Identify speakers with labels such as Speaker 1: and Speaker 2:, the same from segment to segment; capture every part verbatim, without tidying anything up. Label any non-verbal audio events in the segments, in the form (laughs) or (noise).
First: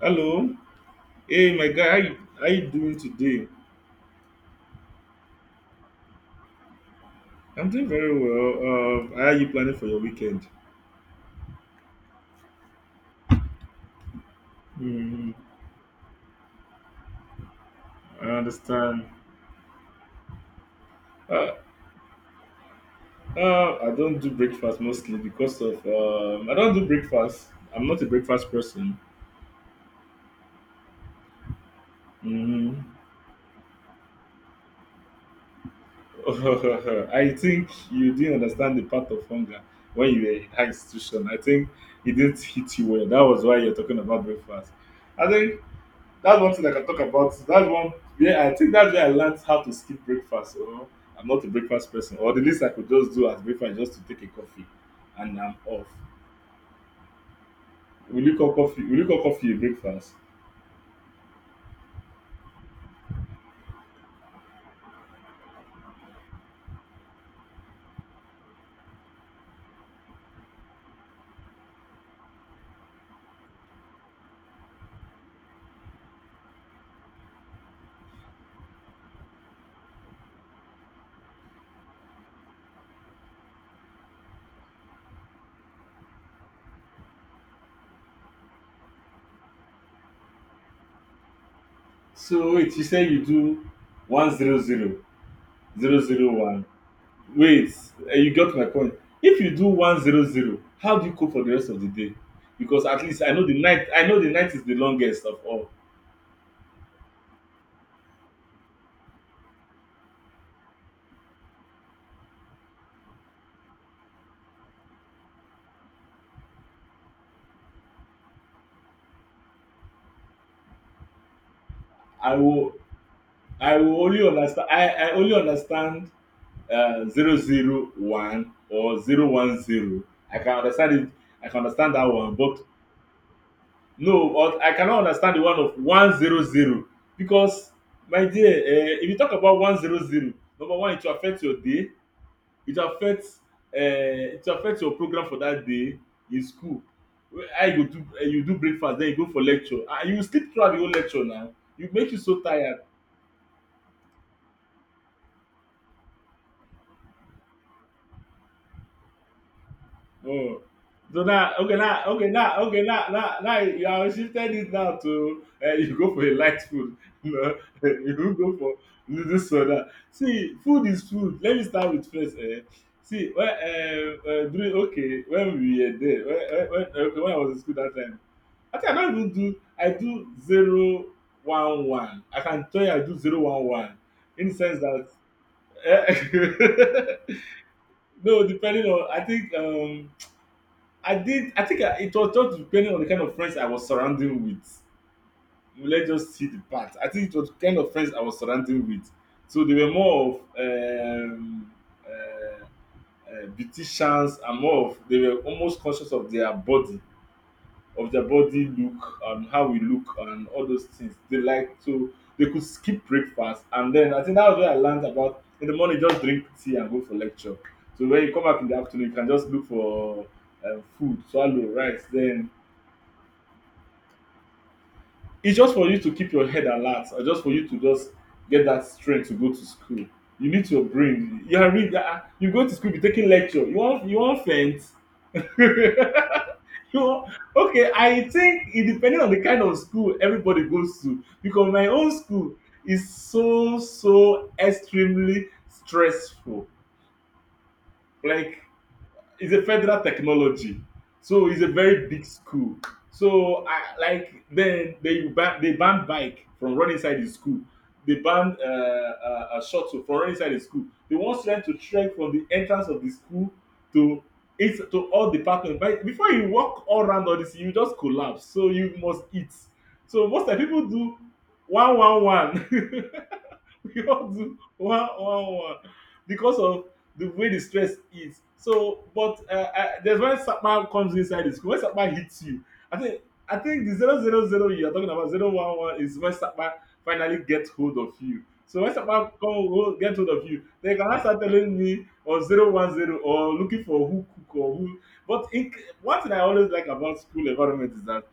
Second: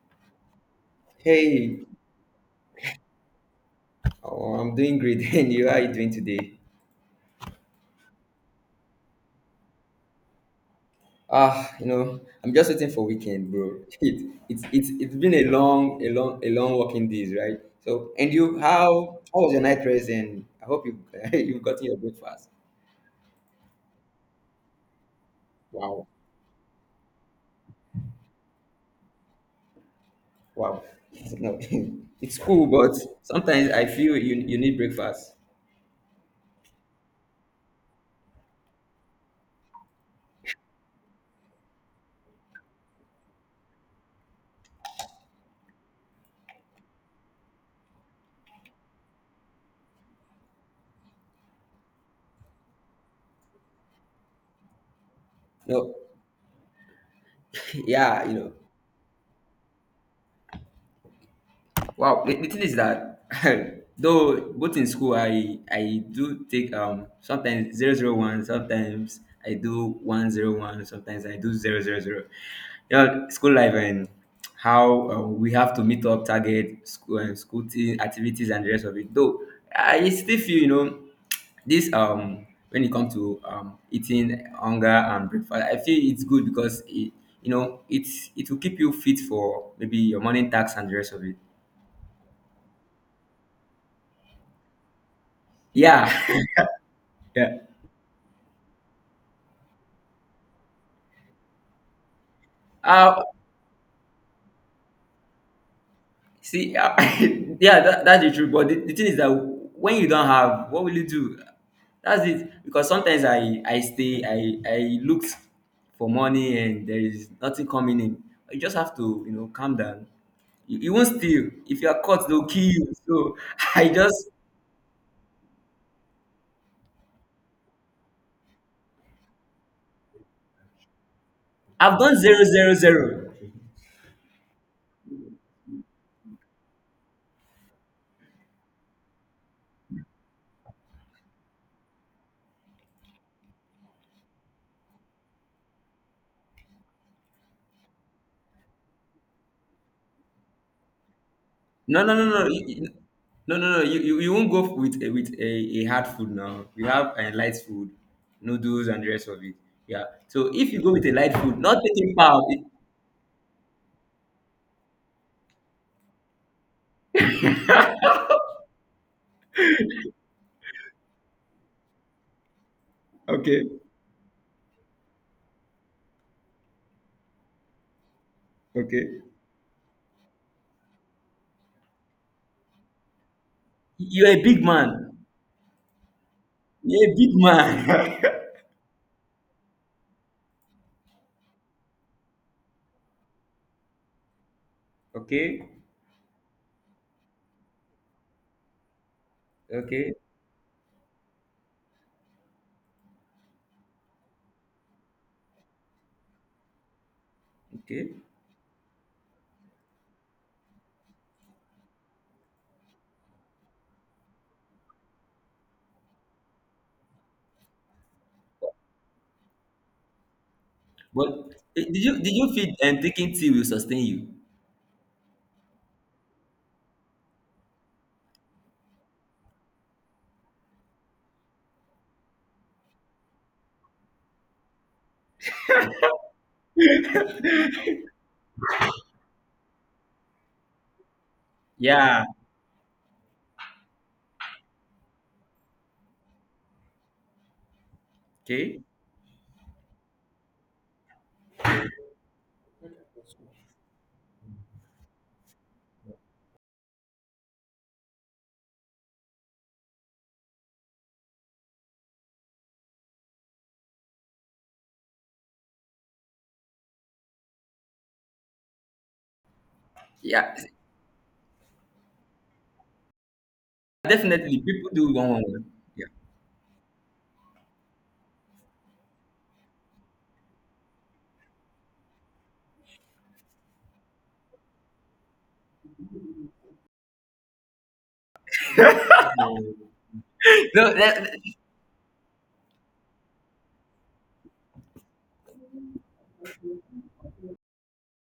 Speaker 1: Hello. Hey, my
Speaker 2: Hey.
Speaker 1: guy. How you, how you doing today?
Speaker 2: Oh, I'm doing great. (laughs) And you, how are you doing today?
Speaker 1: I'm doing very well. Uh, how are you planning for your weekend?
Speaker 2: Ah, you know, I'm just waiting for weekend, bro. (laughs) It, it's it's it's
Speaker 1: Hmm.
Speaker 2: been a long, a long, a long working days, right? So,
Speaker 1: I
Speaker 2: and you,
Speaker 1: understand.
Speaker 2: how how was your night rest? And I hope you (laughs)
Speaker 1: Uh,
Speaker 2: you've gotten your breakfast.
Speaker 1: uh, I don't do breakfast mostly because of
Speaker 2: Wow,
Speaker 1: um, I don't do breakfast. I'm not a breakfast person.
Speaker 2: wow. (laughs) No, (laughs) it's cool, but
Speaker 1: Hmm.
Speaker 2: sometimes I feel you you need breakfast.
Speaker 1: (laughs) I think you didn't understand the part of hunger when you were in high institution. I think it didn't hit you well. That was why you're talking about breakfast. I think that's one thing I can talk about. That's one where I think that's where I learned how to skip breakfast. Or I'm not a breakfast person. Or the least I could just do as breakfast is just to take a coffee, and I'm off.
Speaker 2: No, (laughs) yeah,
Speaker 1: Will
Speaker 2: you
Speaker 1: you
Speaker 2: know.
Speaker 1: call coffee? Will you call coffee a breakfast?
Speaker 2: Wow, the, the thing is that (laughs) though both in school I I do take um sometimes zero zero one, sometimes I do one zero one, sometimes I do zero zero zero. You know, school life and how uh, we have to meet up target school and school thing- activities and the rest of it. Though I still feel you know this um when it comes to um eating, hunger and breakfast, I feel it's good because it you know it's it will keep you fit for maybe your morning tasks and the rest of it.
Speaker 1: So wait, you say you do one zero zero zero
Speaker 2: Yeah,
Speaker 1: zero
Speaker 2: (laughs)
Speaker 1: one.
Speaker 2: yeah.
Speaker 1: Wait, eh, you got my point. If you do one zero zero, how do you cope for the rest of the day? Because at least
Speaker 2: Uh,
Speaker 1: I know the night. I know the night is the longest of all.
Speaker 2: see, uh, (laughs) yeah, that, that's the truth. But the, the thing is that when you don't have, what will you do? That's it. Because sometimes I, I stay, I, I looked for money and there is nothing coming in. You just have to, you know, calm down. You, you won't steal. If you are caught,
Speaker 1: I
Speaker 2: they'll kill
Speaker 1: will.
Speaker 2: you. So (laughs)
Speaker 1: I
Speaker 2: I
Speaker 1: will only
Speaker 2: just,
Speaker 1: understand. I, I only understand uh, zero zero one or zero one zero. I can understand it. I can understand
Speaker 2: I've
Speaker 1: that
Speaker 2: done
Speaker 1: one,
Speaker 2: zero,
Speaker 1: but
Speaker 2: zero, zero.
Speaker 1: no, or I cannot understand the one of one zero zero because my dear, uh, if you talk about one zero zero, number one, it will affect your day. It will affect uh, it will affect your program for that day in school. Where- How you go do uh, you do breakfast, then you go for lecture, and you will sleep throughout the whole lecture. Now you
Speaker 2: No,
Speaker 1: make
Speaker 2: no,
Speaker 1: you
Speaker 2: no, no,
Speaker 1: so
Speaker 2: you-
Speaker 1: tired.
Speaker 2: you- no, no, no. You, you, you won't go with a, with a, a hard food now. You have a light food, noodles and the rest of it. Yeah. So
Speaker 1: Oh,
Speaker 2: if you go with a
Speaker 1: so
Speaker 2: light
Speaker 1: now,
Speaker 2: food,
Speaker 1: okay,
Speaker 2: not
Speaker 1: now,
Speaker 2: taking
Speaker 1: okay,
Speaker 2: power.
Speaker 1: now, okay, now, now, now you have shifted it now to uh, you go for a light food. (laughs) No, you don't go for noodle soda. See, food is food. Let me start with first. Eh. See, when,
Speaker 2: Okay.
Speaker 1: uh, uh, during, okay, when we were there, when, when, when, eh, okay, when I was in school that time, I think I don't
Speaker 2: Okay.
Speaker 1: even do, I do zero one one. I can tell you I do zero one one
Speaker 2: You're a
Speaker 1: in the
Speaker 2: big
Speaker 1: sense that,
Speaker 2: man. You're a
Speaker 1: eh,
Speaker 2: big
Speaker 1: (laughs)
Speaker 2: man.
Speaker 1: no, depending on, I think, um, I did. I think I, it was just depending on the kind of friends I was surrounding with.
Speaker 2: (laughs) okay.
Speaker 1: Let's just see the part. I think it was the kind of friends I was surrounding with. So they were
Speaker 2: Okay.
Speaker 1: more of um, uh, uh, beauticians and more of they were almost conscious of their body,
Speaker 2: Okay.
Speaker 1: of their body look and how we look and all those things. They like to They could skip breakfast, and then I think that was where I learned about in the morning just drink tea and go for lecture. So when you come back in the afternoon, you can just look for um, food,
Speaker 2: But
Speaker 1: swallow
Speaker 2: eh, did
Speaker 1: rice,
Speaker 2: you did
Speaker 1: then
Speaker 2: you feel and taking tea will sustain you?
Speaker 1: it's just for you to keep your head alert and just for you to just get that strength to go to school. You need your brain. You are read You go to school, be taking lecture. You want you want faint. (laughs) You want, okay, I think it depending on the kind of school everybody goes to. Because my own
Speaker 2: Yeah.
Speaker 1: school is so so extremely stressful. Like
Speaker 2: Okay.
Speaker 1: it's a federal technology, so it's a very big school. So I like then they ban they ban bike from running inside the school. They ban uh, uh, uh, shuttle from running inside the school. They want students to trek from the entrance of the school to it's to all the parking. But before you walk all around all this, you just collapse, so you must eat. So most
Speaker 2: Yeah.
Speaker 1: of the people do one one one. (laughs) (laughs) We all
Speaker 2: Definitely,
Speaker 1: do
Speaker 2: people
Speaker 1: one
Speaker 2: do one one
Speaker 1: one
Speaker 2: one.
Speaker 1: one
Speaker 2: Yeah.
Speaker 1: because of the way the stress is. So, but uh, I, there's when Sakma comes inside the school. When Sakma hits you, I think I think the zero zero zero you are talking about zero one one is when Sakma finally gets hold of you. So when Sakma come hold, get hold of you,
Speaker 2: (laughs) No,
Speaker 1: they can now
Speaker 2: that,
Speaker 1: start telling me or zero one zero or looking for who cook or who. But in, one thing I always like about school environment is that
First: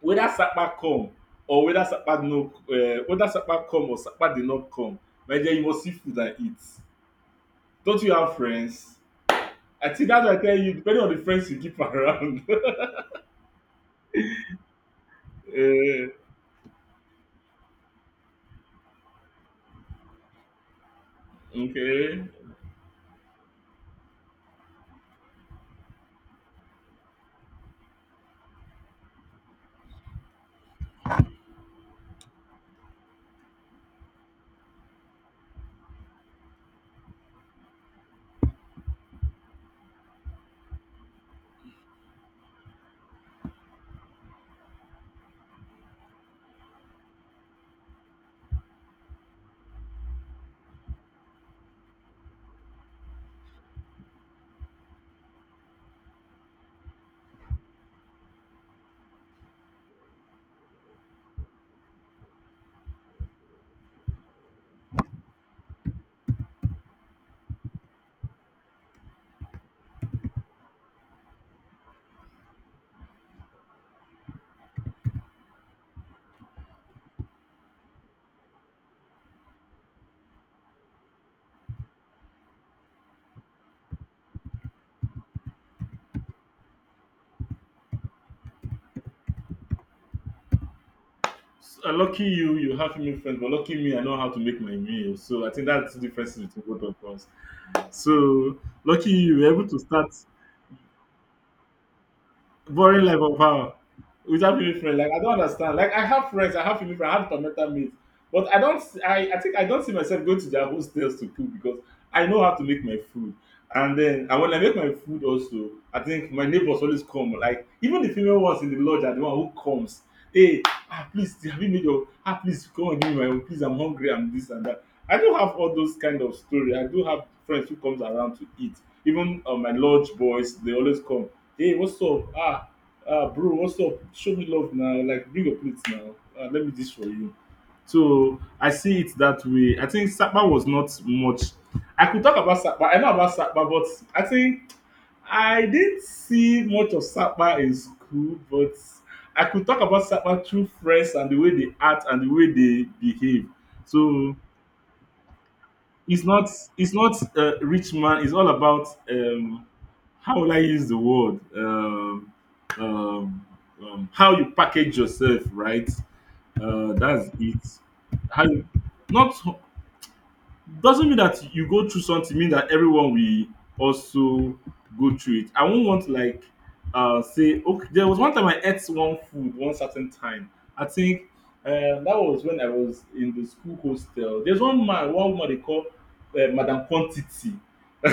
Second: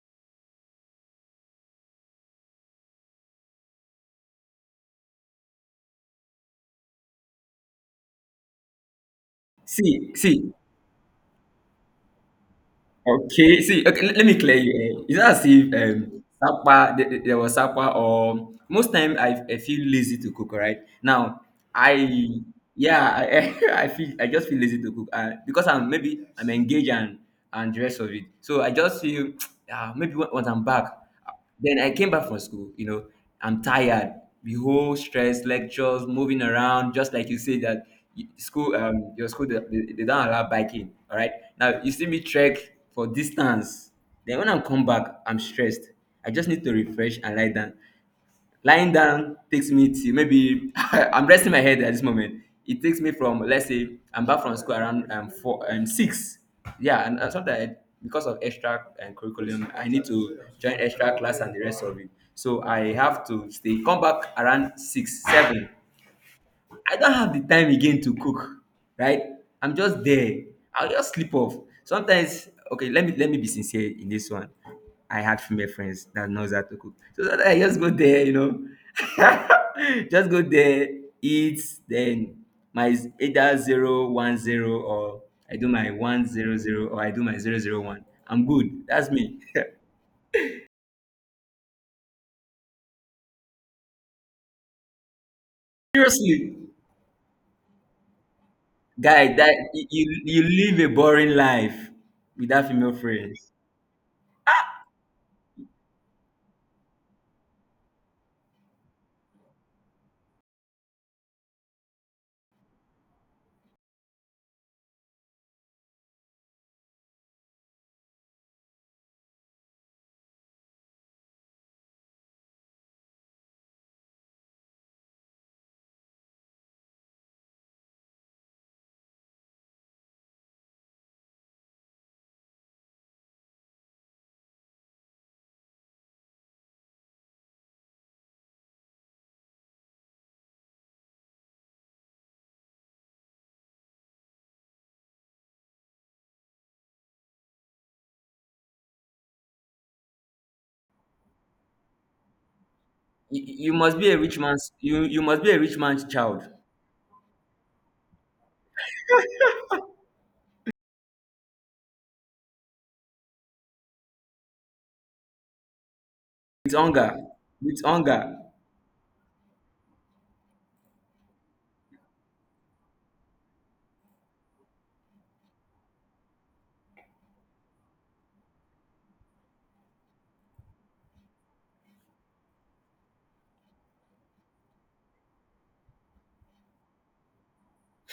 Speaker 1: whether Sakpa come or whether Sakpa no uh, whether Sakpa come or Sakpa did not come, my dear, you must see food and eat. Don't you have friends? I think
Speaker 2: see,
Speaker 1: that's why I
Speaker 2: see.
Speaker 1: tell you, depending on the friends you keep (laughs) around.
Speaker 2: Okay, see, okay, let, let me clear you. eh. It's not as if
Speaker 1: Eh,
Speaker 2: um, sapa, th- th- there was sapa, or most time I, I feel lazy to cook. Right now,
Speaker 1: okay.
Speaker 2: I yeah, I, (laughs) I feel I just feel lazy to cook uh, because I'm, maybe I'm engaged and and the rest of it. So I just feel (tsk) uh, maybe when- once I'm back. Then I came back from school, you know, I'm tired. The whole stress, lectures, moving around, just like you say that y- school, um, your school, they, they they don't allow biking. All right. Now you see me trek for distance. Then when I come back, I'm stressed. I just need to refresh and lie down. Lying down takes me to maybe (laughs) I'm resting my head at this moment. It takes me from let's say I'm back from school around um four um six. Yeah, and, and sometimes because of extra and curriculum I need to join extra class and the rest of it, so I have to stay come back around six seven. I don't have the time again to cook, right? I'm just there. I'll just sleep off. Sometimes, okay, let me let me be sincere in this one. I had female friends that knows how to cook, so sometimes I just go there, you know, (laughs) just go there, eat, then my either zero one zero or I do my one zero zero or I do my zero zero one. I'm good. That's me. (laughs)
Speaker 1: So, uh, lucky you, you have female friends, but lucky me, I know how to make my meal. So I think that's the difference
Speaker 2: Seriously,
Speaker 1: between both of us. So lucky
Speaker 2: guy,
Speaker 1: you, you were
Speaker 2: that
Speaker 1: able to
Speaker 2: you
Speaker 1: start.
Speaker 2: you you live a boring life without female
Speaker 1: Boring life of
Speaker 2: friends.
Speaker 1: how? Without female friend. Like I don't understand. Like I have friends, I have female friends, I have permanent mates. But I don't s- I, I think I don't see myself going to their hostels to cook because I know how to make my food. And then and when I make my food also, I think my neighbors always come. Like even the female ones in the lodge are the one who comes. Hey, ah, please, have you made your ah please come and give me my own. Please, I'm hungry, I'm this and that. I do have all those kind of story. I do have friends who comes around to eat. Even uh, my lodge boys, they always come. Hey, what's up? Ah, ah, bro, what's up? Show me love now. Like, bring your plates now. Ah, let me this for you. So I see it that way. I think Sakpa was not much. I could talk about Sakpa. I know about Sakpa, but I think I didn't see much of Sakpa in school. But I could talk about Sakpa through friends and the way they act and the way they behave.
Speaker 2: You, you must be a
Speaker 1: So
Speaker 2: rich man's you you must be a rich man's
Speaker 1: it's
Speaker 2: child
Speaker 1: not it's not uh, rich man. It's all about um how will I use the word, um, um, um how you package yourself, right?
Speaker 2: with
Speaker 1: Uh
Speaker 2: hunger,
Speaker 1: that's it.
Speaker 2: with hunger.
Speaker 1: How you not doesn't mean that you go through something mean that everyone will also go through it. I won't want to like uh say okay. There was one time I ate one food one certain time. I think uh, that was when I was in the school hostel. There's one man, one woman they call uh, Madam Quantity. (laughs)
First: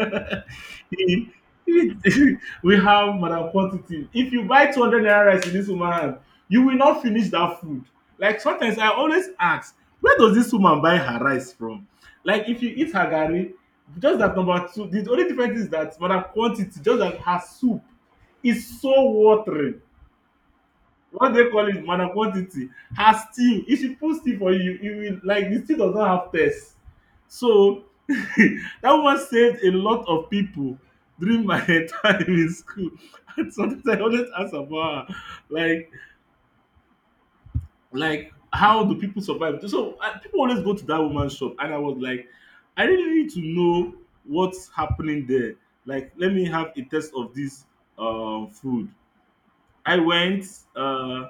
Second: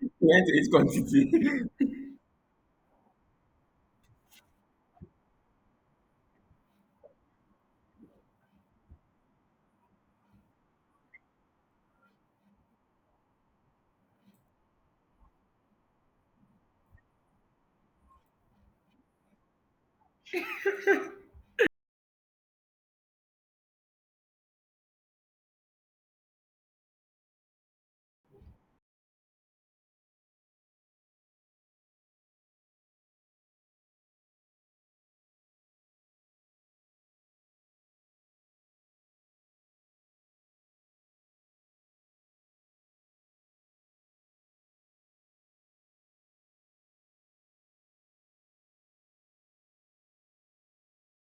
Speaker 2: (laughs) He went to eat
Speaker 1: He-
Speaker 2: quantity.
Speaker 1: (laughs) we have Madam Quantity. If you buy two hundred naira rice in this woman hand, you will not finish that food. Like sometimes I always ask, where does this woman buy her rice from? Like if you eat her garri, just that number two, the only difference is that for quantity, just that her soup is so watery. What they call it? Madam quantity. Her stew. If she put stew for you, you will like the stew does not have taste. So (laughs) that woman saved a lot of people during my (laughs) time in school. (laughs) And sometimes I always ask about her. Like like how do people survive. So I, people always go to that woman's shop, and I was like, I really need to know what's happening there. Like let me have a taste of this um food. i went uh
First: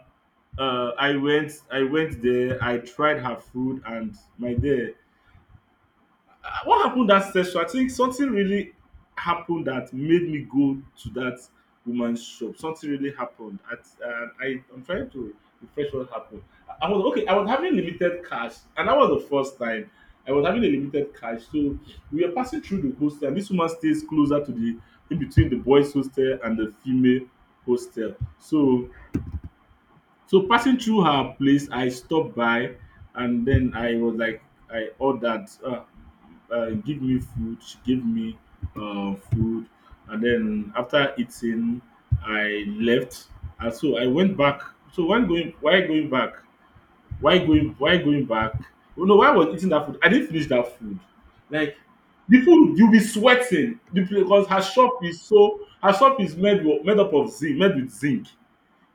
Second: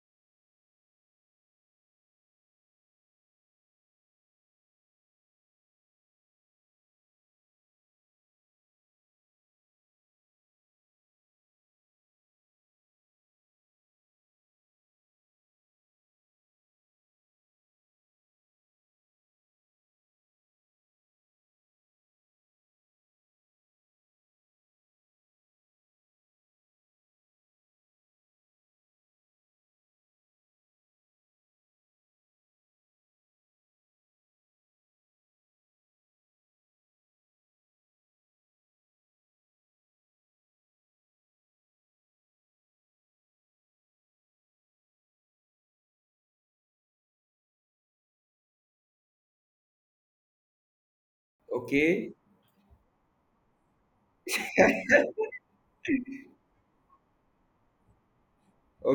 Speaker 1: uh i went I went there, I tried her food, and my dear, uh, what happened that session? I think something really happened that made me go to that woman's shop. Something really happened. At, uh, I, I'm trying to refresh what happened. I I was okay. I was having limited cash, and that was the first time I was having a limited cash. So we were passing through the hostel, and this woman stays closer to the in between the boys' hostel and the female hostel. So so passing through her place, I stopped by, and then I was like, I ordered, uh, uh, give me food. She gave me uh, food, and then after eating, I left. And so I went back. So when going, why going back? Why going? Why going back? Oh no, why I was eating that food? I didn't finish that food.
Speaker 2: (laughs)
Speaker 1: Like
Speaker 2: okay.
Speaker 1: the food, you'll be sweating. The pla- because her shop is so. Her shop is made wo- made up of zinc, made with zinc.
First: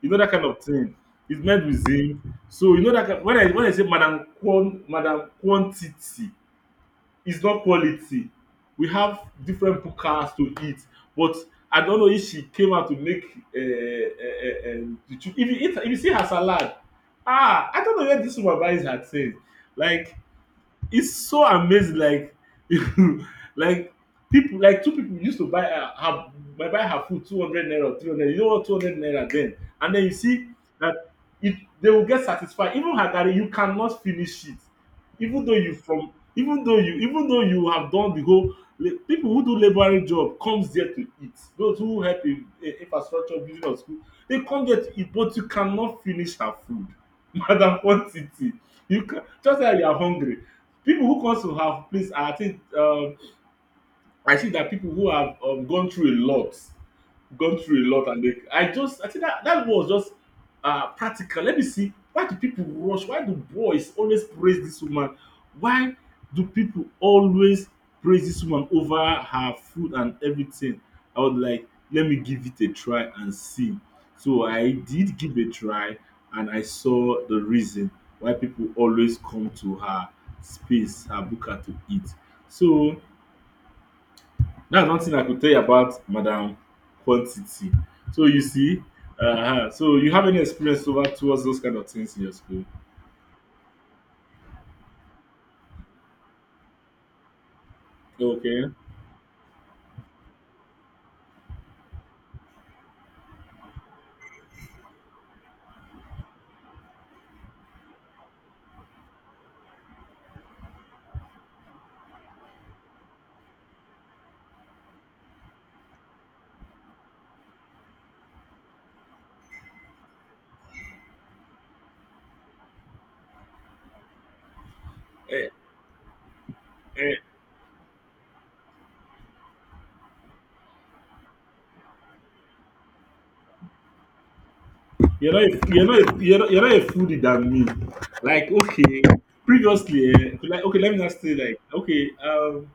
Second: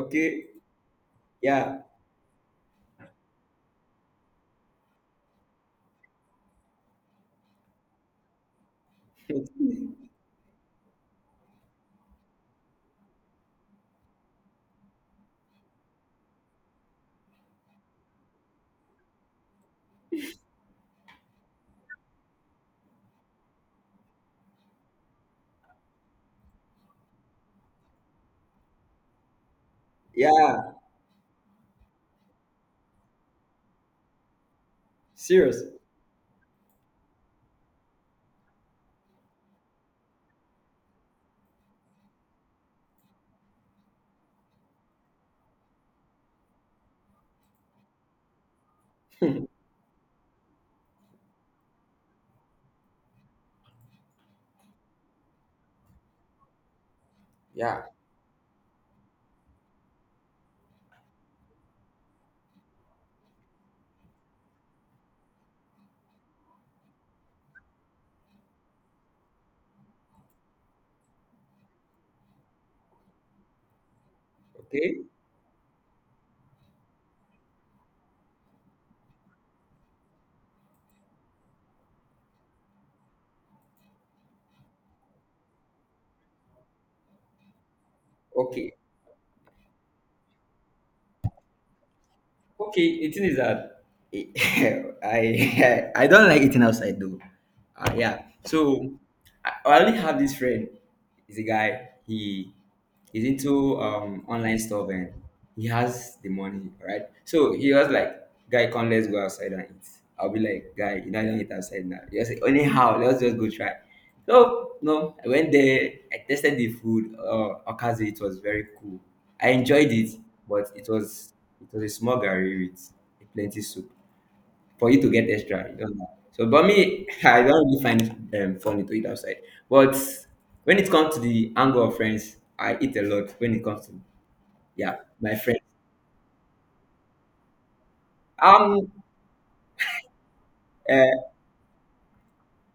Speaker 1: You know that kind of thing. It's made
Speaker 2: Yeah.
Speaker 1: with him. So you know that kind. When I when I say madam quan madam quantity, it's not quality. We have different
Speaker 2: (laughs)
Speaker 1: pukas to eat, but I don't know if she came out to make um um um the children. If you eat if you see her salad, ah I don't know where this woman buys her thing. Like it's so amazing, like (laughs) like people like two people used to buy her, her buy buy her food two hundred naira, three hundred, you know what, two hundred naira then, and then you see
Speaker 2: yeah.
Speaker 1: that it they will get satisfied. Even her garri you cannot finish it, even though
Speaker 2: Serious.
Speaker 1: you from even though you even though you have done the whole la- people who do labouring job comes there to eat, those who help in in infrastructure building or school, they come there to eat, but you cannot finish her food. (laughs) Madam Quantity. You can just like you are hungry. People who comes to our place, I think um I see that people who have um gone through a lot, gone
Speaker 2: Yeah.
Speaker 1: through a lot and they, i just i think that that was just uh practical. Let me see, why do people rush, why do boys always praise this woman, why do people always praise this woman over her food and everything. I was like, let me give it a try and see. So I
Speaker 2: Okay.
Speaker 1: did give a try, and I saw the reason why people always come to her space, her buka, to eat. So that's one thing I could tell you about Madam Quantity. So you
Speaker 2: Okay.
Speaker 1: see, uh so you have any experience over towards those kind of things in your school?
Speaker 2: Okay, eating is that, (laughs) I, (laughs) I don't like eating outside though. Uh, yeah.
Speaker 1: Okay.
Speaker 2: So I I only have this friend. He's a guy. He he's into um online stuff and he has the money, right? So he was like, "Guy, come let's go outside and eat." I'll be like, "Guy, you know I don't eat outside now." He was like, "Anyhow, let's just go try." No, no, I went there. I tested the food. Uh, okaze, it was very cool. I enjoyed it, but it was it was a small gari with plenty soup for you to get
Speaker 1: Eh,
Speaker 2: extra. You don't know. So, but me,
Speaker 1: eh,
Speaker 2: (laughs) I don't really find it um, funny to eat outside. But when it comes to the angle of friends, I eat a lot. When it comes to yeah,
Speaker 1: you're
Speaker 2: my
Speaker 1: not
Speaker 2: friends.
Speaker 1: a, you're not a, you're not, you're not a foodie than me. Like
Speaker 2: Um.
Speaker 1: okay, previously, eh, like okay, let me just
Speaker 2: Uh,
Speaker 1: say like okay, um,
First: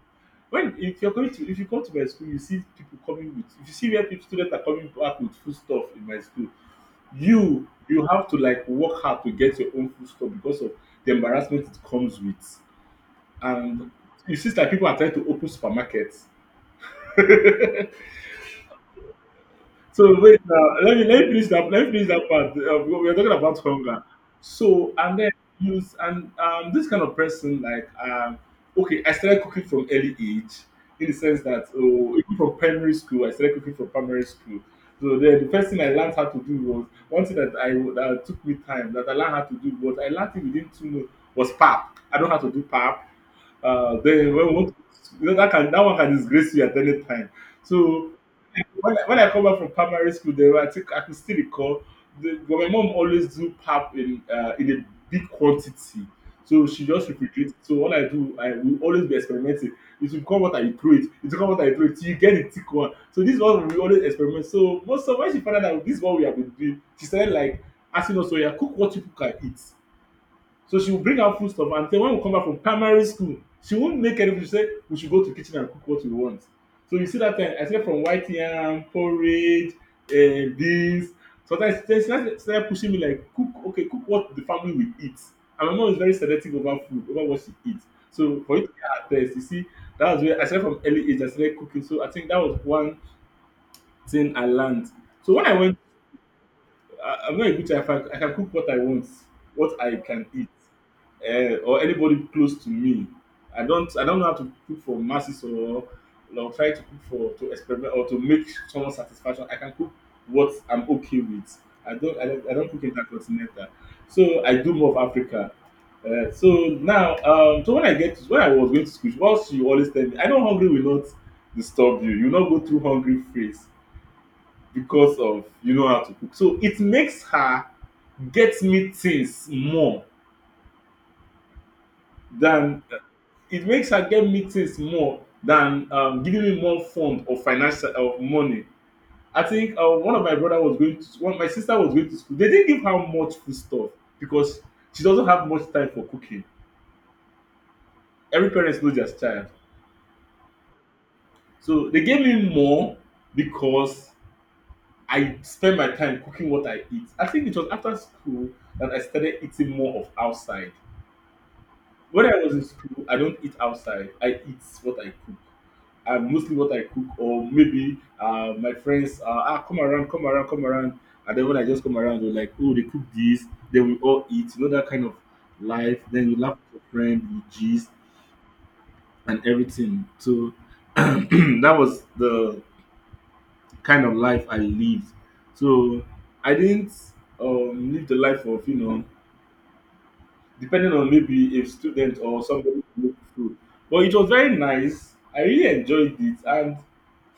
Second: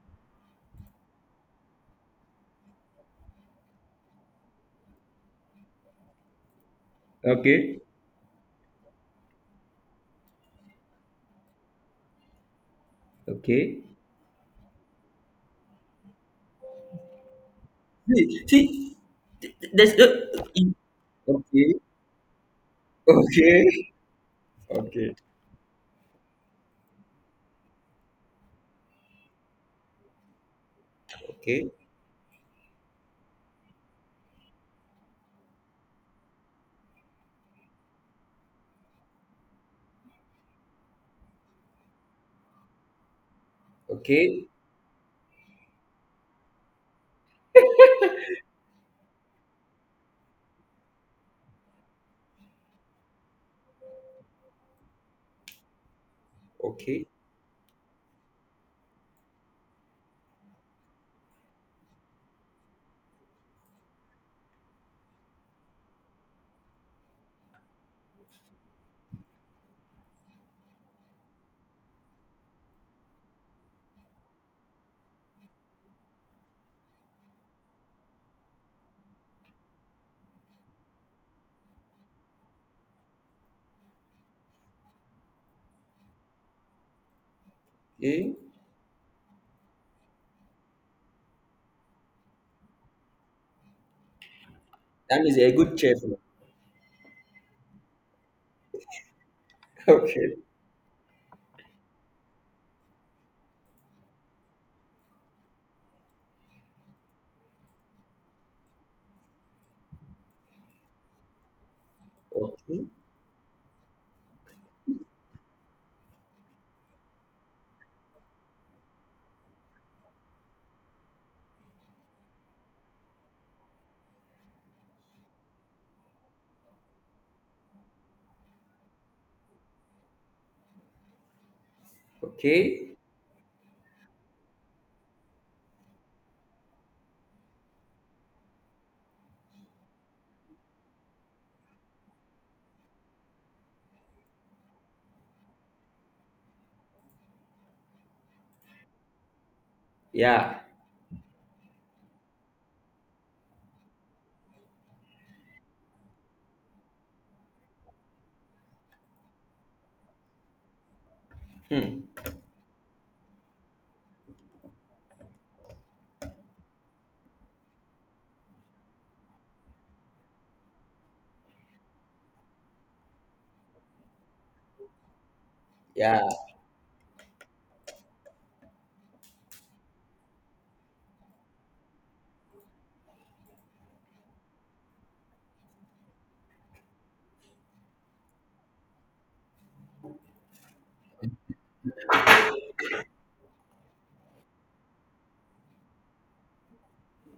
Speaker 1: when if you're going to if you come to my school, you see people coming with, if you see where people students are coming back with food stuff in my school, you
Speaker 2: okay.
Speaker 1: you have to like work hard to get your own food stuff because of the embarrassment it comes with.
Speaker 2: Okay.
Speaker 1: And it seems like people are trying to open supermarkets. (laughs)
Speaker 2: See, see th- th- there's no.
Speaker 1: So wait, uh, let me let me finish that.
Speaker 2: Okay.
Speaker 1: Let me finish that part. Uh, we we're talking about
Speaker 2: Okay.
Speaker 1: hunger. So
Speaker 2: Okay.
Speaker 1: and then use and um this kind of person, like um okay, I started cooking from early age, in the sense that,
Speaker 2: Okay.
Speaker 1: oh, even from primary school I started cooking from primary school. So then the first thing I learned how to do was, one thing that I that took me time that I learned how to do, was I learned it within two months, was pap. I don't have to do pap. Uh, then
Speaker 2: Okay.
Speaker 1: when we want to, you know, that can, that one can disgrace you at any time. So when I, when I come back from primary school, then I think I can still recall. The, but my mom always do pap in uh, in a big quantity, so she
Speaker 2: Okay.
Speaker 1: just refrigerates. So what I do, I will always be experimenting. It will come what I throw it. It will come what I throw it till you get a thick one. So this one we always experiment. So most of, when she found out that this is what we have been doing, she started like asking us, "So yeah, cook what you can eat." So she will bring out food stuff, and then when we come back from primary school, she won't make anything. She say we should go to kitchen and cook what we want. So you see that time, I said, from white yam, porridge, uh, beans. Sometimes she started started pushing me like, cook, okay, cook what the family will eat. And my mom is very selective over food, over what she eats.
Speaker 2: Okay.
Speaker 1: So for you to get her taste, you see, that was where I started. From early age I started cooking. So I think that was one thing I learned.
Speaker 2: That
Speaker 1: So
Speaker 2: is
Speaker 1: when
Speaker 2: a
Speaker 1: I
Speaker 2: good
Speaker 1: went,
Speaker 2: chef. (laughs)
Speaker 1: I, I'm not a good chef. I, I can cook what I want, what I can
Speaker 2: Okay.
Speaker 1: eat, uh, or anybody close to me. I don't I don't know how to cook for masses, or or try to cook for to experiment or to make someone satisfaction. I can cook what I'm okay with. I don't I don't, I don't cook
Speaker 2: Okay.
Speaker 1: intercontinental, so I do more of Africa. Uh, so now, um, so when I get to, when I was going to school, what she always tell me, I know hungry will not disturb you. You will not go through hungry phase because of you know how to cook. So it makes her get me things more than,
Speaker 2: Okay.
Speaker 1: it makes her get meetings more than, um, giving me more fund or financial of money. I think uh, one of my brother was going to one, my sister was going to school. They didn't give her much food stuff because she doesn't have much time for cooking. Every parent knows their child,
Speaker 2: Yeah.
Speaker 1: so they gave me more because I spend my time cooking what I eat. I think it was after school that I started eating more of outside.
Speaker 2: Hmm.
Speaker 1: When I was in school, I don't eat outside. I eat what I cook, and mostly what I cook, or maybe uh, my friends, uh, ah come around, come around, come around, and then when I just come around, they're like, oh, they cook this, then we all eat, you know, that kind of life.
Speaker 2: Yeah.
Speaker 1: Then you laugh with your friend, you gist, and everything. So (clears throat) that was the kind of life I lived. So I didn't um, live the life of, you know, depending on maybe a student or somebody to make food. But it was very nice. I really enjoyed it. And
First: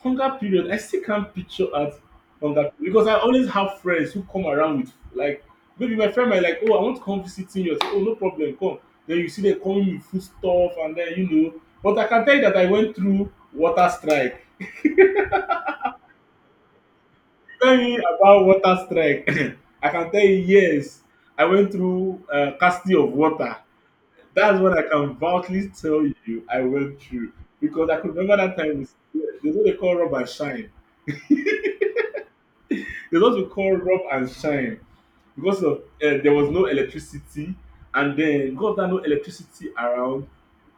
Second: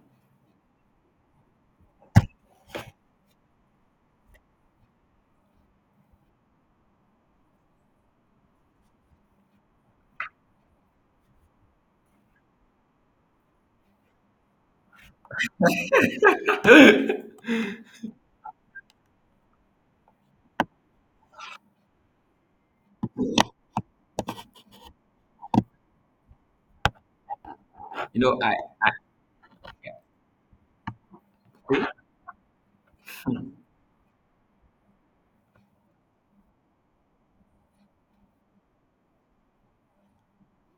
Speaker 1: hunger period, I still can't picture at hunger, because I always have friends who come around with, like, maybe my friend might like, oh, I want to come visiting you. I say, oh, no problem, come. Then you see them coming with food stuff, and then you know. But I can tell you that I went through water strike. Tell me about water strike. (clears throat) I can tell you, yes, I went through uh, casting of water. That's what I can boldly tell you I went through. Because I could
Speaker 2: You
Speaker 1: remember
Speaker 2: know, I,
Speaker 1: that time,
Speaker 2: I
Speaker 1: is- there's what they call rub and shine. There's what we call rub and shine. Because of uh, there was no electricity, and then because there no electricity around,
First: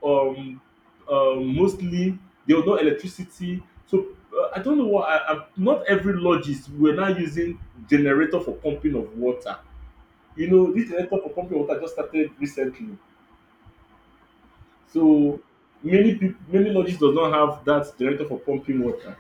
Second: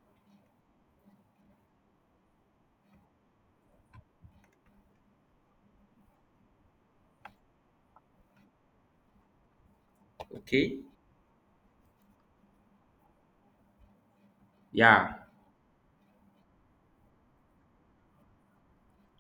Speaker 1: um, um, mostly there was no electricity. So uh, I don't know what. I, I, not every lodges were now using generator for pumping of water. You know,
Speaker 2: okay.
Speaker 1: this generator for pumping water just started recently.
Speaker 2: Yeah.
Speaker 1: So many people, many lodges does not have that generator for pumping water.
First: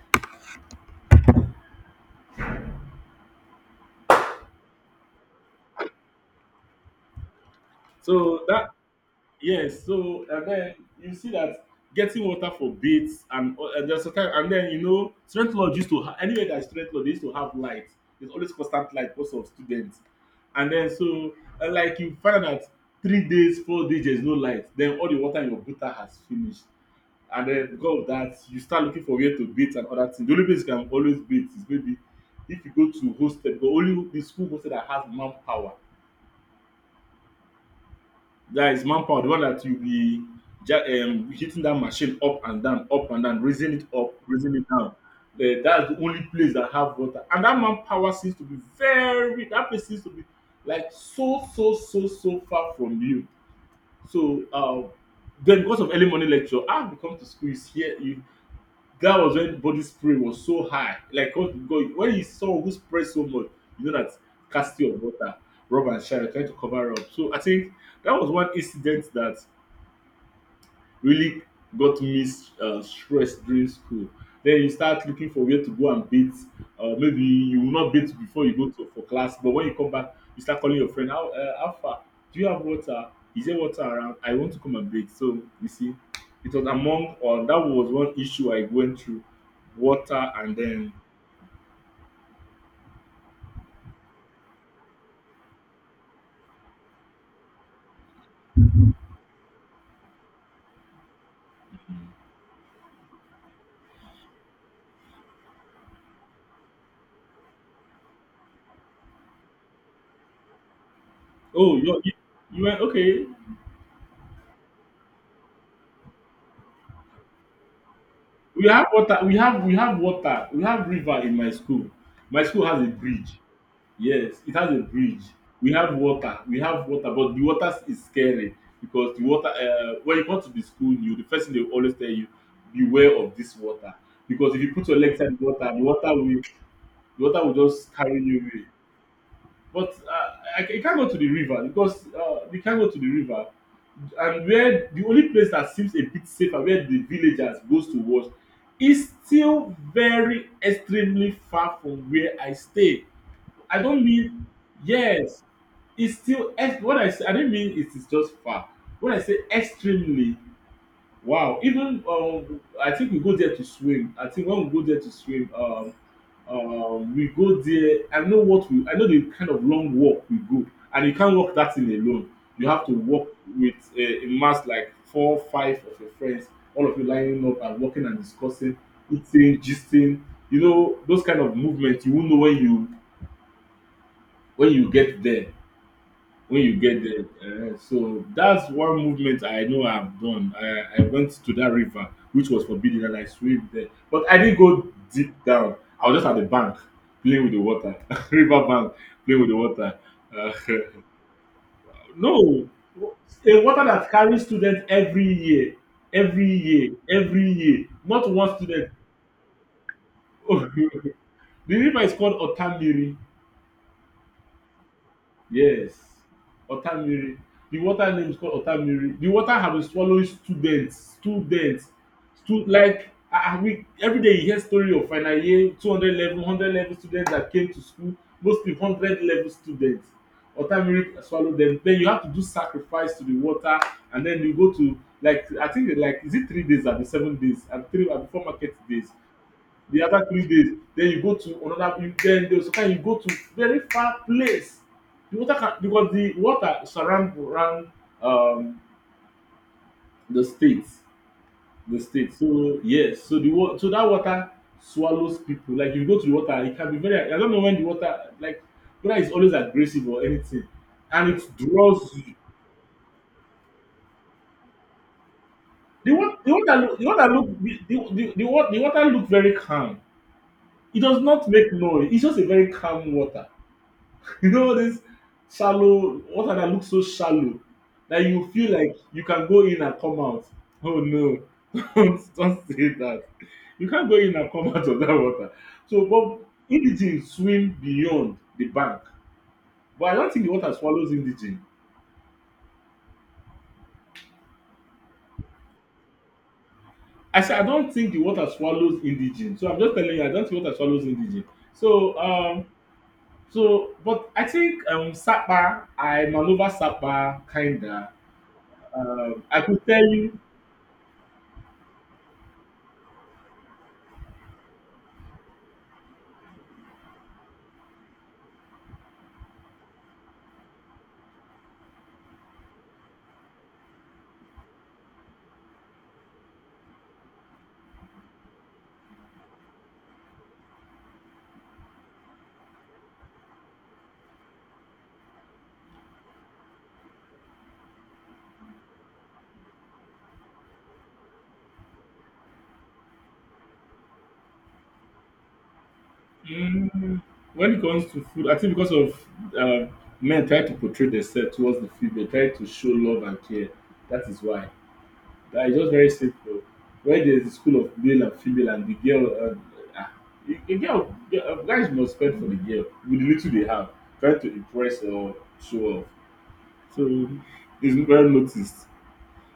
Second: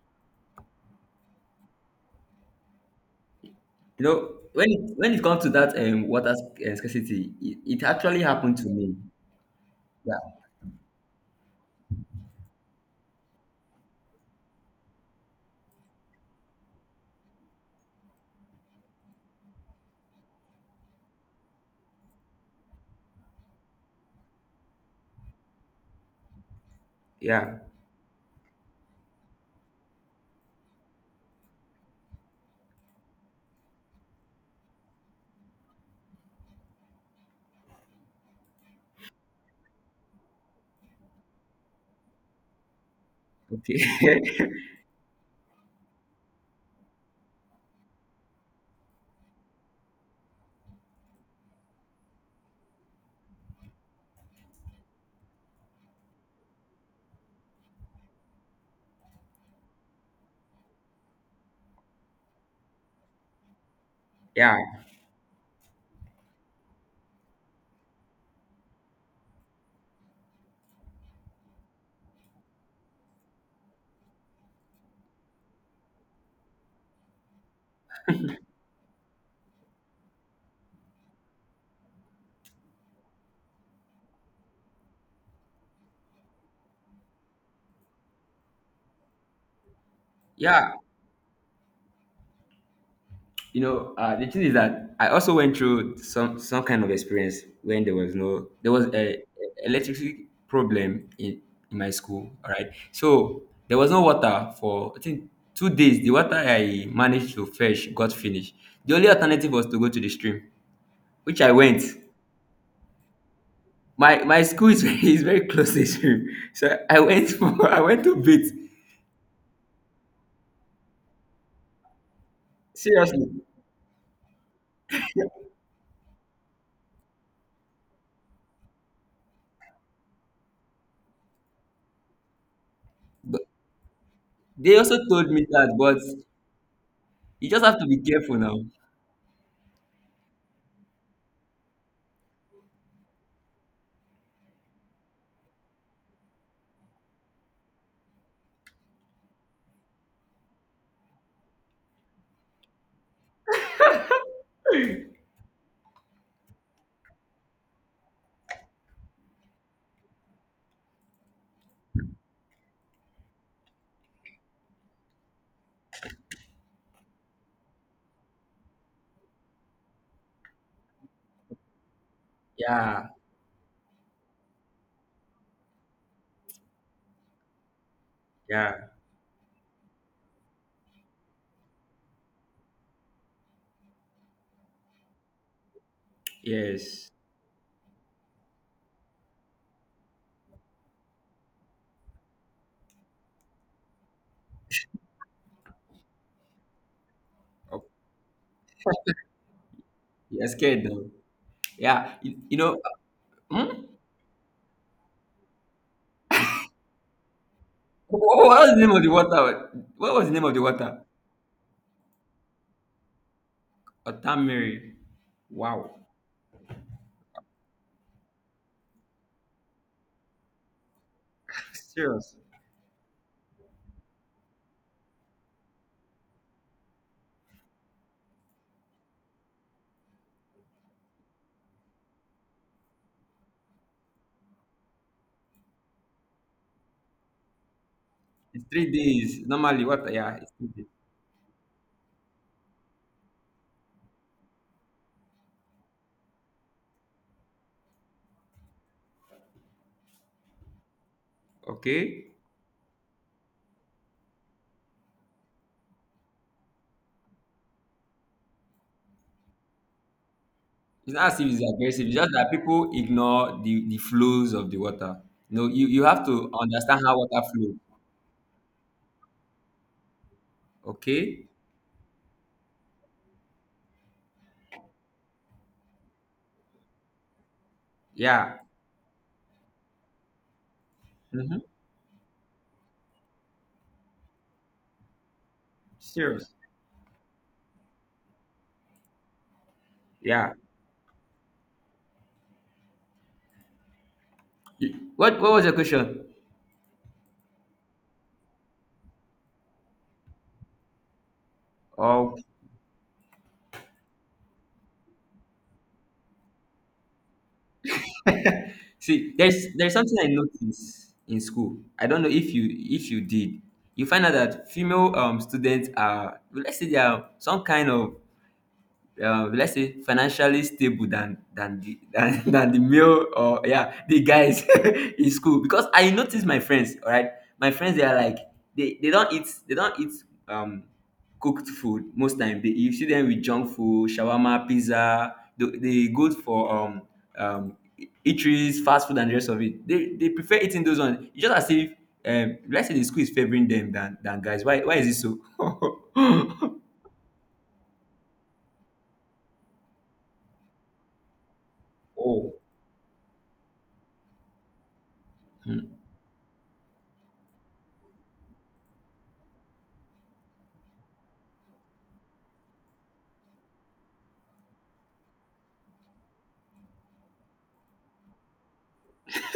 Speaker 2: You know, when it when it comes to that um water sc- uh, scarcity, it, it actually
Speaker 1: So
Speaker 2: happened to
Speaker 1: that,
Speaker 2: me.
Speaker 1: yes,
Speaker 2: Yeah.
Speaker 1: so and then you see that getting water for baits, and, o- and there's a time, and then you know, student lodge used to ha- anywhere that is student lodge, they used to have light. There's always constant light because of students. And then so, and like, you find out that three days, four days there's no light, then all the water in your gutter has finished. And
Speaker 2: Yeah.
Speaker 1: then because of that you start looking for where to bait and other things. The only place you can always bait is maybe if you go to hostel, but only the school hostel that has manpower, that is manpower, the one that you be ja um hitting that machine up and down, up and down, raising
Speaker 2: Okay.
Speaker 1: it up, raising it down. Then that's the only place that have water, and that manpower seems to be very, that place seems to be like so so so so far from you. So um then because of early morning lecture, ah, you come to school, you hear, that was when body spray was so high. Like, God, God, when you saw who sprayed so much, you know that
Speaker 2: (laughs) yeah.
Speaker 1: casting of water, rub and shine, trying to cover up. So I think that was one incident that really got me uh, stressed during school. Then you start looking for where to go and bait. Uh, maybe you will not bait before you go to, for class, but when you come back, you start calling your friend. How, uh, how far? Do you have water? Is there water around? I want to come and bait. So you see, it was among, or that was one issue I went through, water. And
Speaker 2: Yeah.
Speaker 1: then,
Speaker 2: You know, uh, the thing is that I also went through some some kind of experience when there was no there was a a electricity problem in, in my school. All right, so there was no water for I think two days. The water I managed to fetch got finished. The only alternative was to go to the stream, which I
Speaker 1: oh,
Speaker 2: went.
Speaker 1: you you you went, okay.
Speaker 2: My my school is, (laughs) is very close to the stream, so I went for, (laughs) I went to bit
Speaker 1: We have water. We have we have water. We have river in my school. My school has a
Speaker 2: seriously.
Speaker 1: bridge. Yes, it has a bridge. We have water. We have water, but the water is scary because the water. Uh, when you come to the school, you the first thing they will always tell you, beware of
Speaker 2: But
Speaker 1: this water, because if you
Speaker 2: they
Speaker 1: put
Speaker 2: also
Speaker 1: your legs
Speaker 2: told
Speaker 1: in the
Speaker 2: me
Speaker 1: water,
Speaker 2: that,
Speaker 1: the
Speaker 2: but
Speaker 1: water will, the water
Speaker 2: you
Speaker 1: will
Speaker 2: just have to
Speaker 1: just
Speaker 2: be
Speaker 1: carry
Speaker 2: careful
Speaker 1: you
Speaker 2: now.
Speaker 1: away. But uh, I, I can't go to the river, because uh, we can't go to the river. And where the only place that seems a bit safer, where the villagers goes to watch, is still very extremely far from where I stay. I don't mean, yes. It's still ex- what I say. I didn't mean it is just far. When I say extremely, wow. Even um, I think we go there to swim. I think when we go there to swim, um, um, we go there. I know what we. I know the kind of long walk we go, and you can't walk that thing alone. You have to
Speaker 2: Yeah,
Speaker 1: walk with a, a mass like four, five of your friends, all of you lining up and walking and discussing,
Speaker 2: yeah.
Speaker 1: eating, gisting. You know those kind of movements. You won't know when you when you get there when you get
Speaker 2: Yes.
Speaker 1: there uh, so that's one movement I know I've done. I i went to that river which was forbidden, and I swam there, but I didn't go deep down. I was just at the bank playing with the
Speaker 2: Oh,
Speaker 1: water (laughs) river bank,
Speaker 2: (laughs)
Speaker 1: playing with the water
Speaker 2: you're
Speaker 1: uh,
Speaker 2: scared though. Yeah.
Speaker 1: (laughs)
Speaker 2: You, you
Speaker 1: no,
Speaker 2: know,
Speaker 1: a
Speaker 2: hmm?
Speaker 1: water that carries students every year, every year, every year, not
Speaker 2: what what
Speaker 1: one
Speaker 2: was the
Speaker 1: student.
Speaker 2: name of the water? What was the name
Speaker 1: (laughs)
Speaker 2: of the water?
Speaker 1: The river is called Otamiri.
Speaker 2: Otamiri.
Speaker 1: Yes,
Speaker 2: Wow.
Speaker 1: Otamiri. The water name is called Otamiri. The water have been swallowing students, students,
Speaker 2: Serious.
Speaker 1: stu like ah ah we, every day you hear story of final year two hundred level one hundred level students that came to school, mostly hundred level students. Otamiri swallow them, then you have to do sacrifice to the water, and then you go to, like, I think, like, is it three days abi seven days abi three abi four
Speaker 2: It's
Speaker 1: market
Speaker 2: three
Speaker 1: days,
Speaker 2: days. Normally,
Speaker 1: the
Speaker 2: water.
Speaker 1: other
Speaker 2: Yeah,
Speaker 1: three
Speaker 2: it's three
Speaker 1: days
Speaker 2: days.
Speaker 1: then you go to another. You then there, sometimes you go to very far place. The water can, because the water surround around, um, the state, the
Speaker 2: Okay.
Speaker 1: state so yes, so the wa- so that water swallows people. Like, you go to the water, it can be very, I don't know, when the water, like, water is always aggressive or anything,
Speaker 2: It's
Speaker 1: and
Speaker 2: not as if
Speaker 1: it
Speaker 2: it's aggressive. It's
Speaker 1: draws
Speaker 2: just
Speaker 1: you.
Speaker 2: that people ignore the, the flows of the water. No, you, you
Speaker 1: the
Speaker 2: have to
Speaker 1: water the water look
Speaker 2: understand
Speaker 1: the
Speaker 2: how
Speaker 1: water
Speaker 2: water
Speaker 1: look
Speaker 2: flows.
Speaker 1: the the the, the wa- The water look very calm. It does
Speaker 2: Okay.
Speaker 1: not make noise, it's just a very calm water. You know this shallow water that looks so shallow that you
Speaker 2: Yeah.
Speaker 1: feel like you can go in and come out. Oh no,
Speaker 2: Mm-hmm.
Speaker 1: (laughs) don't, don't say that. You can't go in and come out of that water. So, but
Speaker 2: Serious.
Speaker 1: indigene swim beyond the bank, but I don't think the
Speaker 2: Yeah.
Speaker 1: water swallows indigene.
Speaker 2: You- What, what was your question?
Speaker 1: I said I don't think the water swallows indigene. So I'm just telling you, I don't think water swallows indigene. So, um, so but I think um Sapa, I maneuver Sapa kinda.
Speaker 2: See,
Speaker 1: Um, I
Speaker 2: there's
Speaker 1: could
Speaker 2: there's
Speaker 1: tell
Speaker 2: something I
Speaker 1: you.
Speaker 2: noticed in school. I don't know if you if you did. You find out that female um students are, let's say they are some kind of um let's say financially stable than than the (laughs) than, than the male or yeah the guys (laughs) in school because I notice my friends, all right, my friends they are like they they don't eat, they don't eat um cooked food most time. They, you see them with junk food, shawarma, pizza. they, they go for um um eateries, fast food and the rest of it. they they prefer eating those ones. It's just as if um let's say the school is favoring them than than guys. why why is it so? (laughs)
Speaker 1: Mm, when it comes to food, I think because of uh, men try to portray themselves towards the food, they try
Speaker 2: Oh.
Speaker 1: to show love and care. That is why. That is
Speaker 2: Hmm.
Speaker 1: just very simple. When there is a school of male and female, and the girl, uh, ah, the the girl, the, uh, guys must spend for the girl with the little they have, trying to impress or show off. So it's well noticed.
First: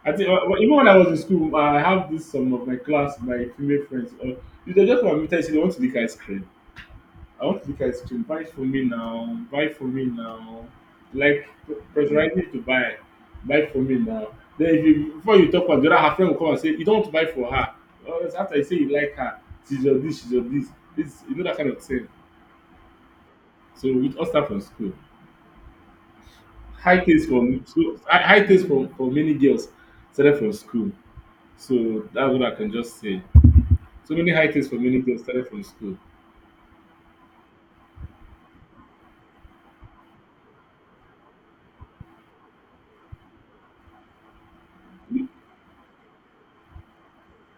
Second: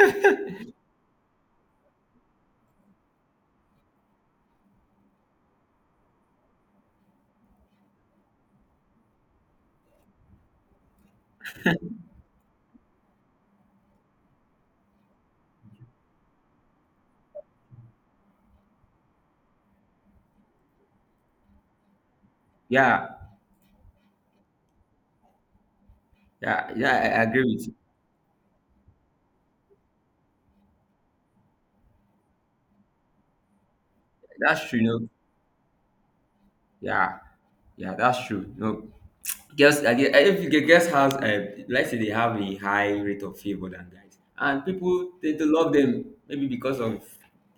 Speaker 1: I think uh, well, even when I was in school, I have this some of my class, my female friends. Uh, if they just want me to, say they want to lick ice cream. I want you guys to buy for me now. Buy for me now. Like, pressurizing you to buy. Buy for me now. Then, if you before you talk about the other, her friend will come and say, "You don't want to buy for her. Well, it's after you say you like her, she's your this, she's your this." This, you know that kind of thing.
Speaker 2: Yeah.
Speaker 1: So we all start from school.
Speaker 2: Yeah, yeah,
Speaker 1: High
Speaker 2: I I
Speaker 1: taste
Speaker 2: agree
Speaker 1: from
Speaker 2: with you.
Speaker 1: school, high high taste from for many girls started from school. So that's what I can just say. So many high
Speaker 2: That's
Speaker 1: taste for
Speaker 2: true, you
Speaker 1: many
Speaker 2: know.
Speaker 1: girls started from school.
Speaker 2: Yeah, yeah, that's true. No, girls I gue- if you get- girls has uh, let's say they have a high rate of favor than guys and people tend to love them maybe because of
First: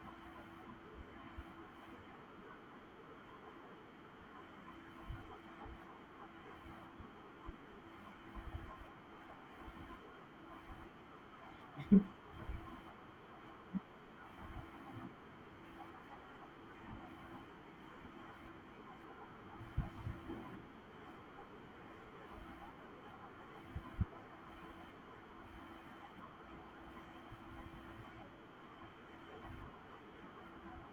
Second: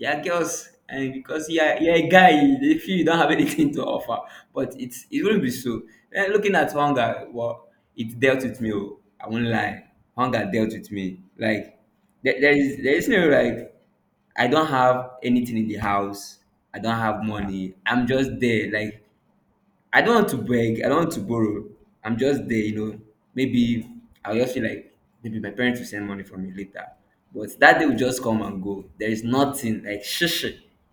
Speaker 2: they are girls, and because you're, you're a guy they feel you don't have anything to offer, but it's it wouldn't be so. Eh, looking at hunger, well, it dealt with me, oh, I won't lie. Hunger dealt with me like there, there is there is no like I don't have anything in the house. I don't have money. I'm just there. Like I don't want to beg, I don't want to borrow. I'm just there, you know. Maybe I'll just feel like maybe my parents will send money for me later. But that day will just come and go. There is nothing like shush.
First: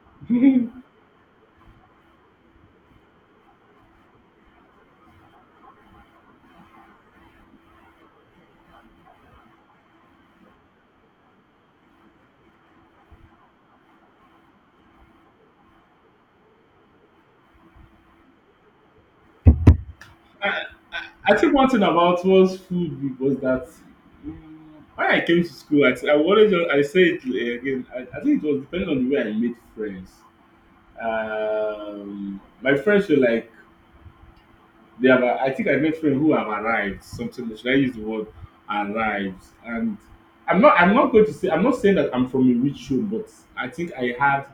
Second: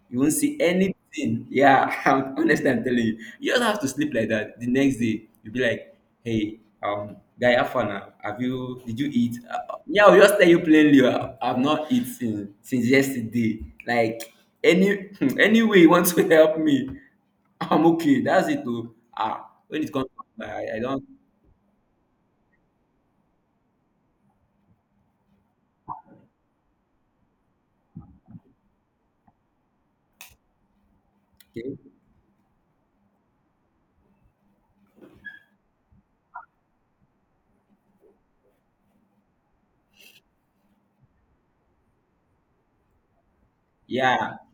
Speaker 2: You won't see anything. Yeah, (laughs) I'm, honestly, I'm telling you. You just have to sleep like that. The next day, you'll be like, hey, um, guy, have fun now. Have you, did you eat? Uh, uh, yeah, I'll just tell you plainly, uh, I've not eaten since yesterday. Like, any, (laughs) any way you want to (laughs) help me. (laughs) I'm okay. That's it. Too. Ah, when it comes, to, I, I don't.
Speaker 1: I think one thing about was food was that mm, when I came to school, I, I always just, I say it uh, again. I, I think it was depending on the way I made friends.
Speaker 2: Okay,
Speaker 1: Um, my friends were like they have. a- I think I met friends who have arrived. Something, should I use the word arrived? And I'm not. I'm not going to say. I'm not saying that I'm from a rich home, but I think I
Speaker 2: yeah,
Speaker 1: had.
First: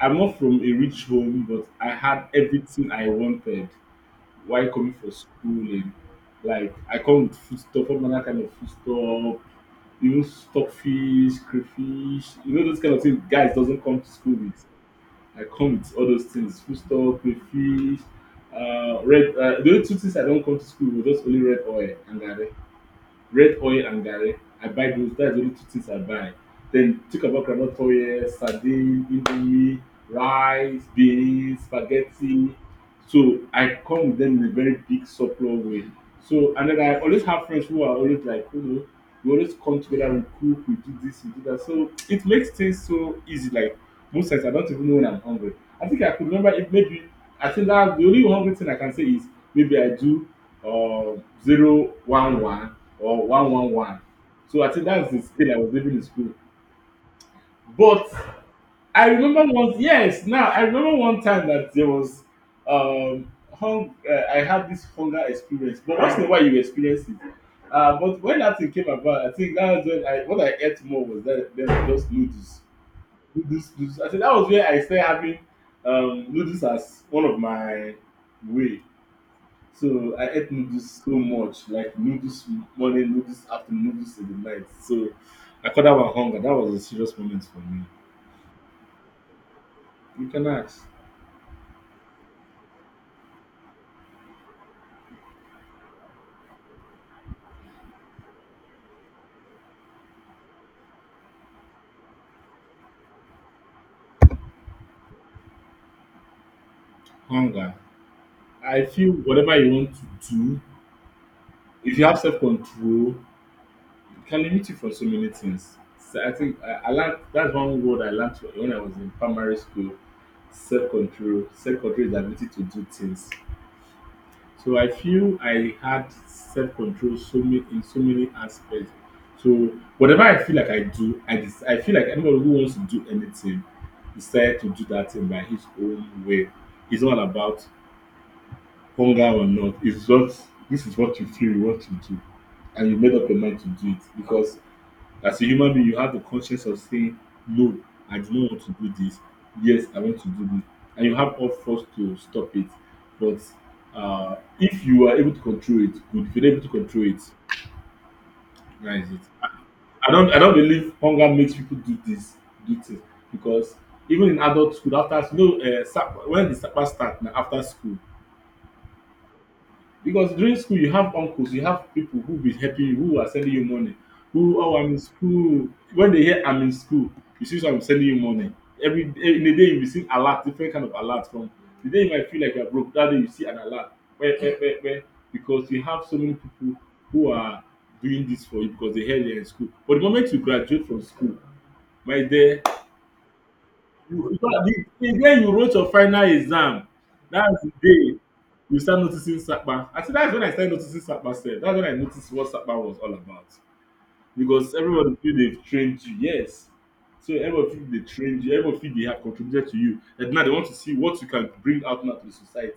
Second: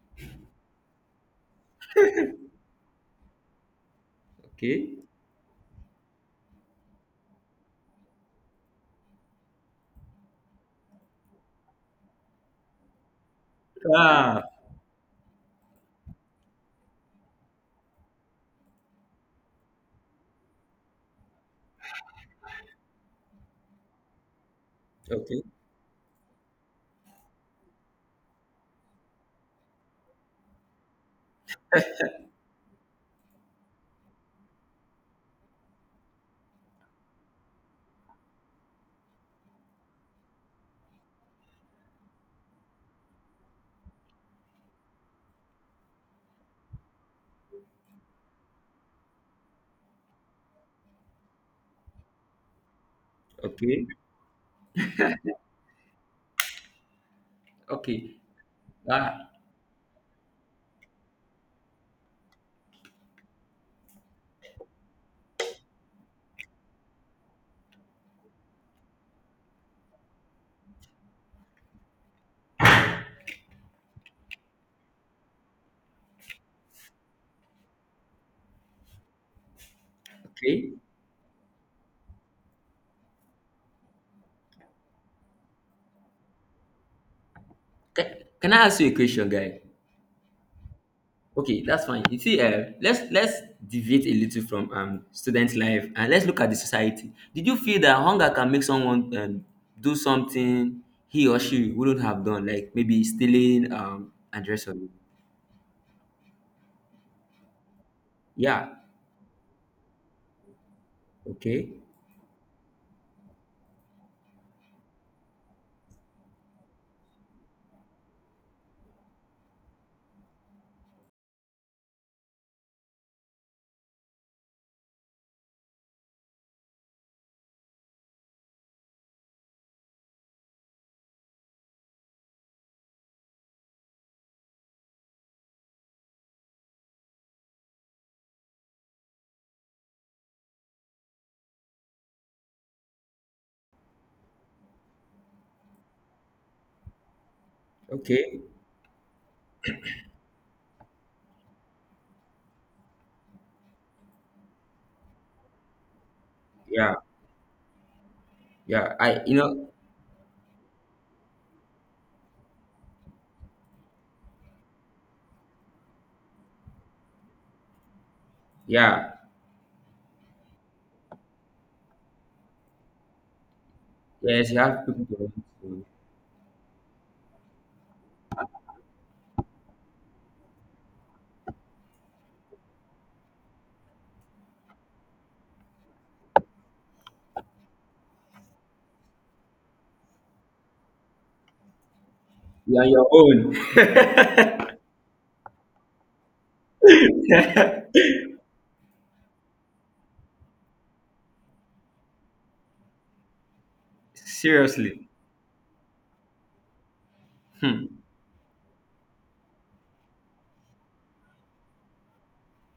Speaker 1: I'm not from a rich home, but I had everything I wanted while
Speaker 2: okay,
Speaker 1: coming for school, and like, I come with foodstuff, all manner kind of foodstuff, even stockfish, crayfish, you know those kind of things guys doesn't come to school
Speaker 2: ah,
Speaker 1: with. I come with all those things, foodstuff, crayfish, uh, red. Uh, the only two things I don't come to school with was just only red oil and garri. Red oil and garri I buy. Those, that's the
Speaker 2: okay,
Speaker 1: only two things I buy. Then, think about groundnut oil, sardine, indomie, rice, beans, spaghetti. So I come with them in a very big surplus way. So, and then I always have friends who are always, like, you know we always come together, we cook, we do this, we do that. So it makes things so easy. Like, most times I don't even know when I'm hungry. I think I could remember, if maybe, I think that the only hungry thing I can say is maybe I do or zero one one or one one
Speaker 2: okay,
Speaker 1: one. So I think that's the scale I was living in school. But
Speaker 2: okay,
Speaker 1: I
Speaker 2: ah,
Speaker 1: remember once, yes, now I remember one time that there was, um, hung, uh, I had this hunger experience, but once in a while you experience it. Uh, but when that thing came about, I think that was when I what I ate more was that then just noodles, noodles, noodles. I think that was where I started having um, noodles as one of my way. So I ate
Speaker 2: okay.
Speaker 1: noodles so much, like noodles morning, noodles afternoon, noodles in the night. So I call that one hunger. That was a serious moment for me.
Speaker 2: Can, can I ask you a question, guy?
Speaker 1: You can ask.
Speaker 2: Okay, that's fine. You see, uh, let's let's deviate a little from um student life and let's look at the society. Did you feel that hunger can make someone um, do something he or she wouldn't have done, like maybe stealing um and the rest of it?
Speaker 1: Hunger.
Speaker 2: Yeah.
Speaker 1: I feel whatever you want to do,
Speaker 2: Okay.
Speaker 1: if you have self control, it can limit you for so many things. So I think I, I learned, that's one word I learned when I was in primary school. Self control. Self control is the ability to do things. So I feel I had self-control, so many, in so many aspects. So whatever I feel like I do, I just I feel like anybody who wants to do anything decided to do that thing by his own way. It's not about hunger or not. It's just this is what you feel you want to do, and you made up your mind to do it because as a human being, you have the conscience of saying, no, I do
Speaker 2: Okay.
Speaker 1: not want to do this. Yes, I want to do this. And you have all force to stop it. But uh, if you are able to control it, good. If you're not able to
Speaker 2: Yeah.
Speaker 1: control it,
Speaker 2: Yeah,
Speaker 1: that is it.
Speaker 2: I you know,
Speaker 1: I don't I don't believe hunger makes people do this, do things. Because even in adult school, after you know, uh, sap- when the supper start na after school,
Speaker 2: yeah,
Speaker 1: because during school you have uncles, you have people who be helping you, who are sending you money,
Speaker 2: yes, you
Speaker 1: who, "Oh,
Speaker 2: have
Speaker 1: I'm in
Speaker 2: people to listen
Speaker 1: school."
Speaker 2: to.
Speaker 1: When they hear "I'm in school," you see someone sending you money. Every day, in a day you receive alert, different kind of alert from the day you might feel like you are broke, that day you see an alert. Where, where, where, where, because you have so many people who are doing this for you because they heard you're in school. But the moment you graduate from school, my dear,
Speaker 2: You are your
Speaker 1: you, because the the day you wrote your final exam, that's the
Speaker 2: own.
Speaker 1: day you start noticing sapa. I think that's when I started noticing sapa sef. That's when I noticed what sapa was all about. Because
Speaker 2: (laughs) Seriously.
Speaker 1: everybody feel they've trained you. Yes. So everybody
Speaker 2: Hmm.
Speaker 1: feel they trained you. Everybody feel they have contributed to you. And now they want to see what you can bring out now to the society.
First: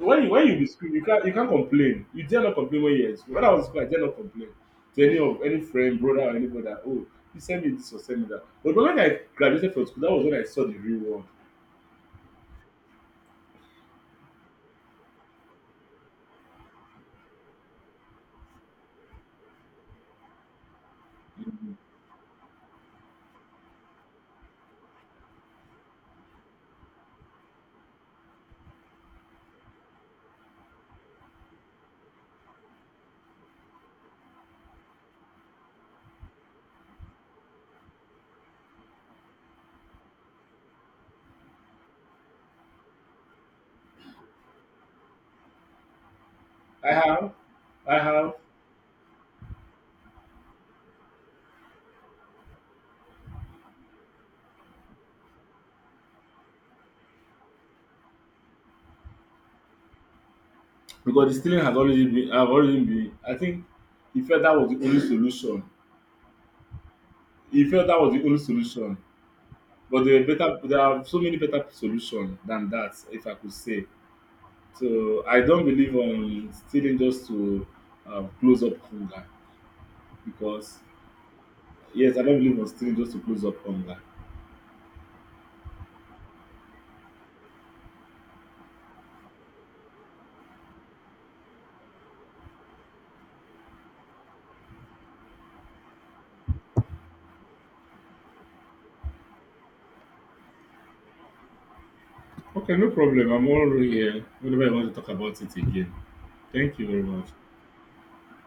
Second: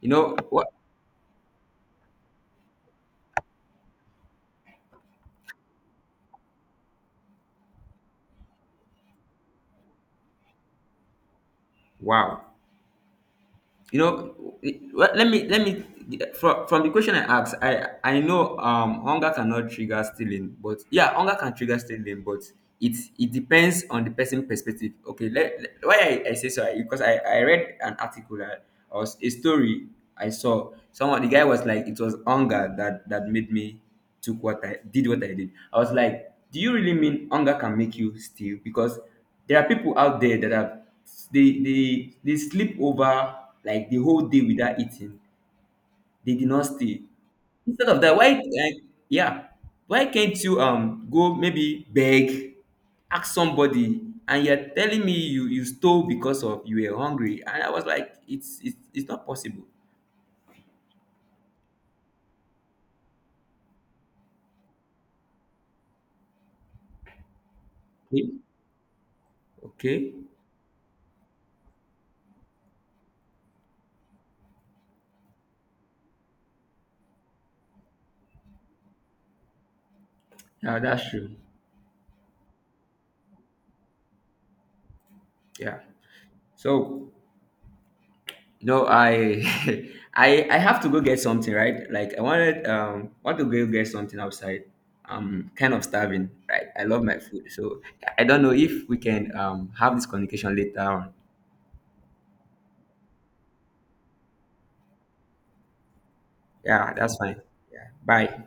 Speaker 2: You
Speaker 1: you
Speaker 2: know
Speaker 1: when you be
Speaker 2: what?
Speaker 1: school, you can't you can't complain. You dare not complain when you're in school. When I was in school, I dare not complain to any of any friend, brother, or anybody that, oh, you send me this or send me that. But when I graduated from school, that was when I saw the real world.
Speaker 2: Wow. You know, it- let let me let me from, from the question I asked, I I know um hunger cannot trigger stealing, but yeah, hunger can trigger stealing, but it it depends on the person perspective. Okay, let, let- why I, I say so because I I read an article that, or a story I saw. Someone the guy was like, it was hunger that that made me. Took what I did what I did. I was like, do you really mean hunger can make you steal? Because there are people out there that have they they they sleep over like the whole day without eating. They did not
Speaker 1: I
Speaker 2: steal.
Speaker 1: have,
Speaker 2: Instead
Speaker 1: I
Speaker 2: of that, why
Speaker 1: have,
Speaker 2: like, yeah, why can't you um go maybe beg, ask somebody, and you're telling me you you stole because of you were hungry? And I was like, it's it's it's not possible.
Speaker 1: because the stealing has already been, have already been. I think he felt that was the only solution. He felt that was the
Speaker 2: Okay,
Speaker 1: only solution. But
Speaker 2: okay,
Speaker 1: there are better, there are so many better solutions than that, if I could say. So I don't believe on stealing just to um, close up hunger
Speaker 2: yeah,
Speaker 1: because,
Speaker 2: that's true.
Speaker 1: yes, I don't believe on still just to close up on that.
Speaker 2: Yeah, so. No, I (laughs) I I have to go get something, right? Like I wanted um want to go get something outside. I'm kind of starving, right? I love my food. So I don't know if we can um have this communication later on.
Speaker 1: Okay, no problem. I'm all here whenever I want to talk about it again. Thank you
Speaker 2: Yeah,
Speaker 1: very
Speaker 2: that's
Speaker 1: much.
Speaker 2: fine. Yeah. Bye.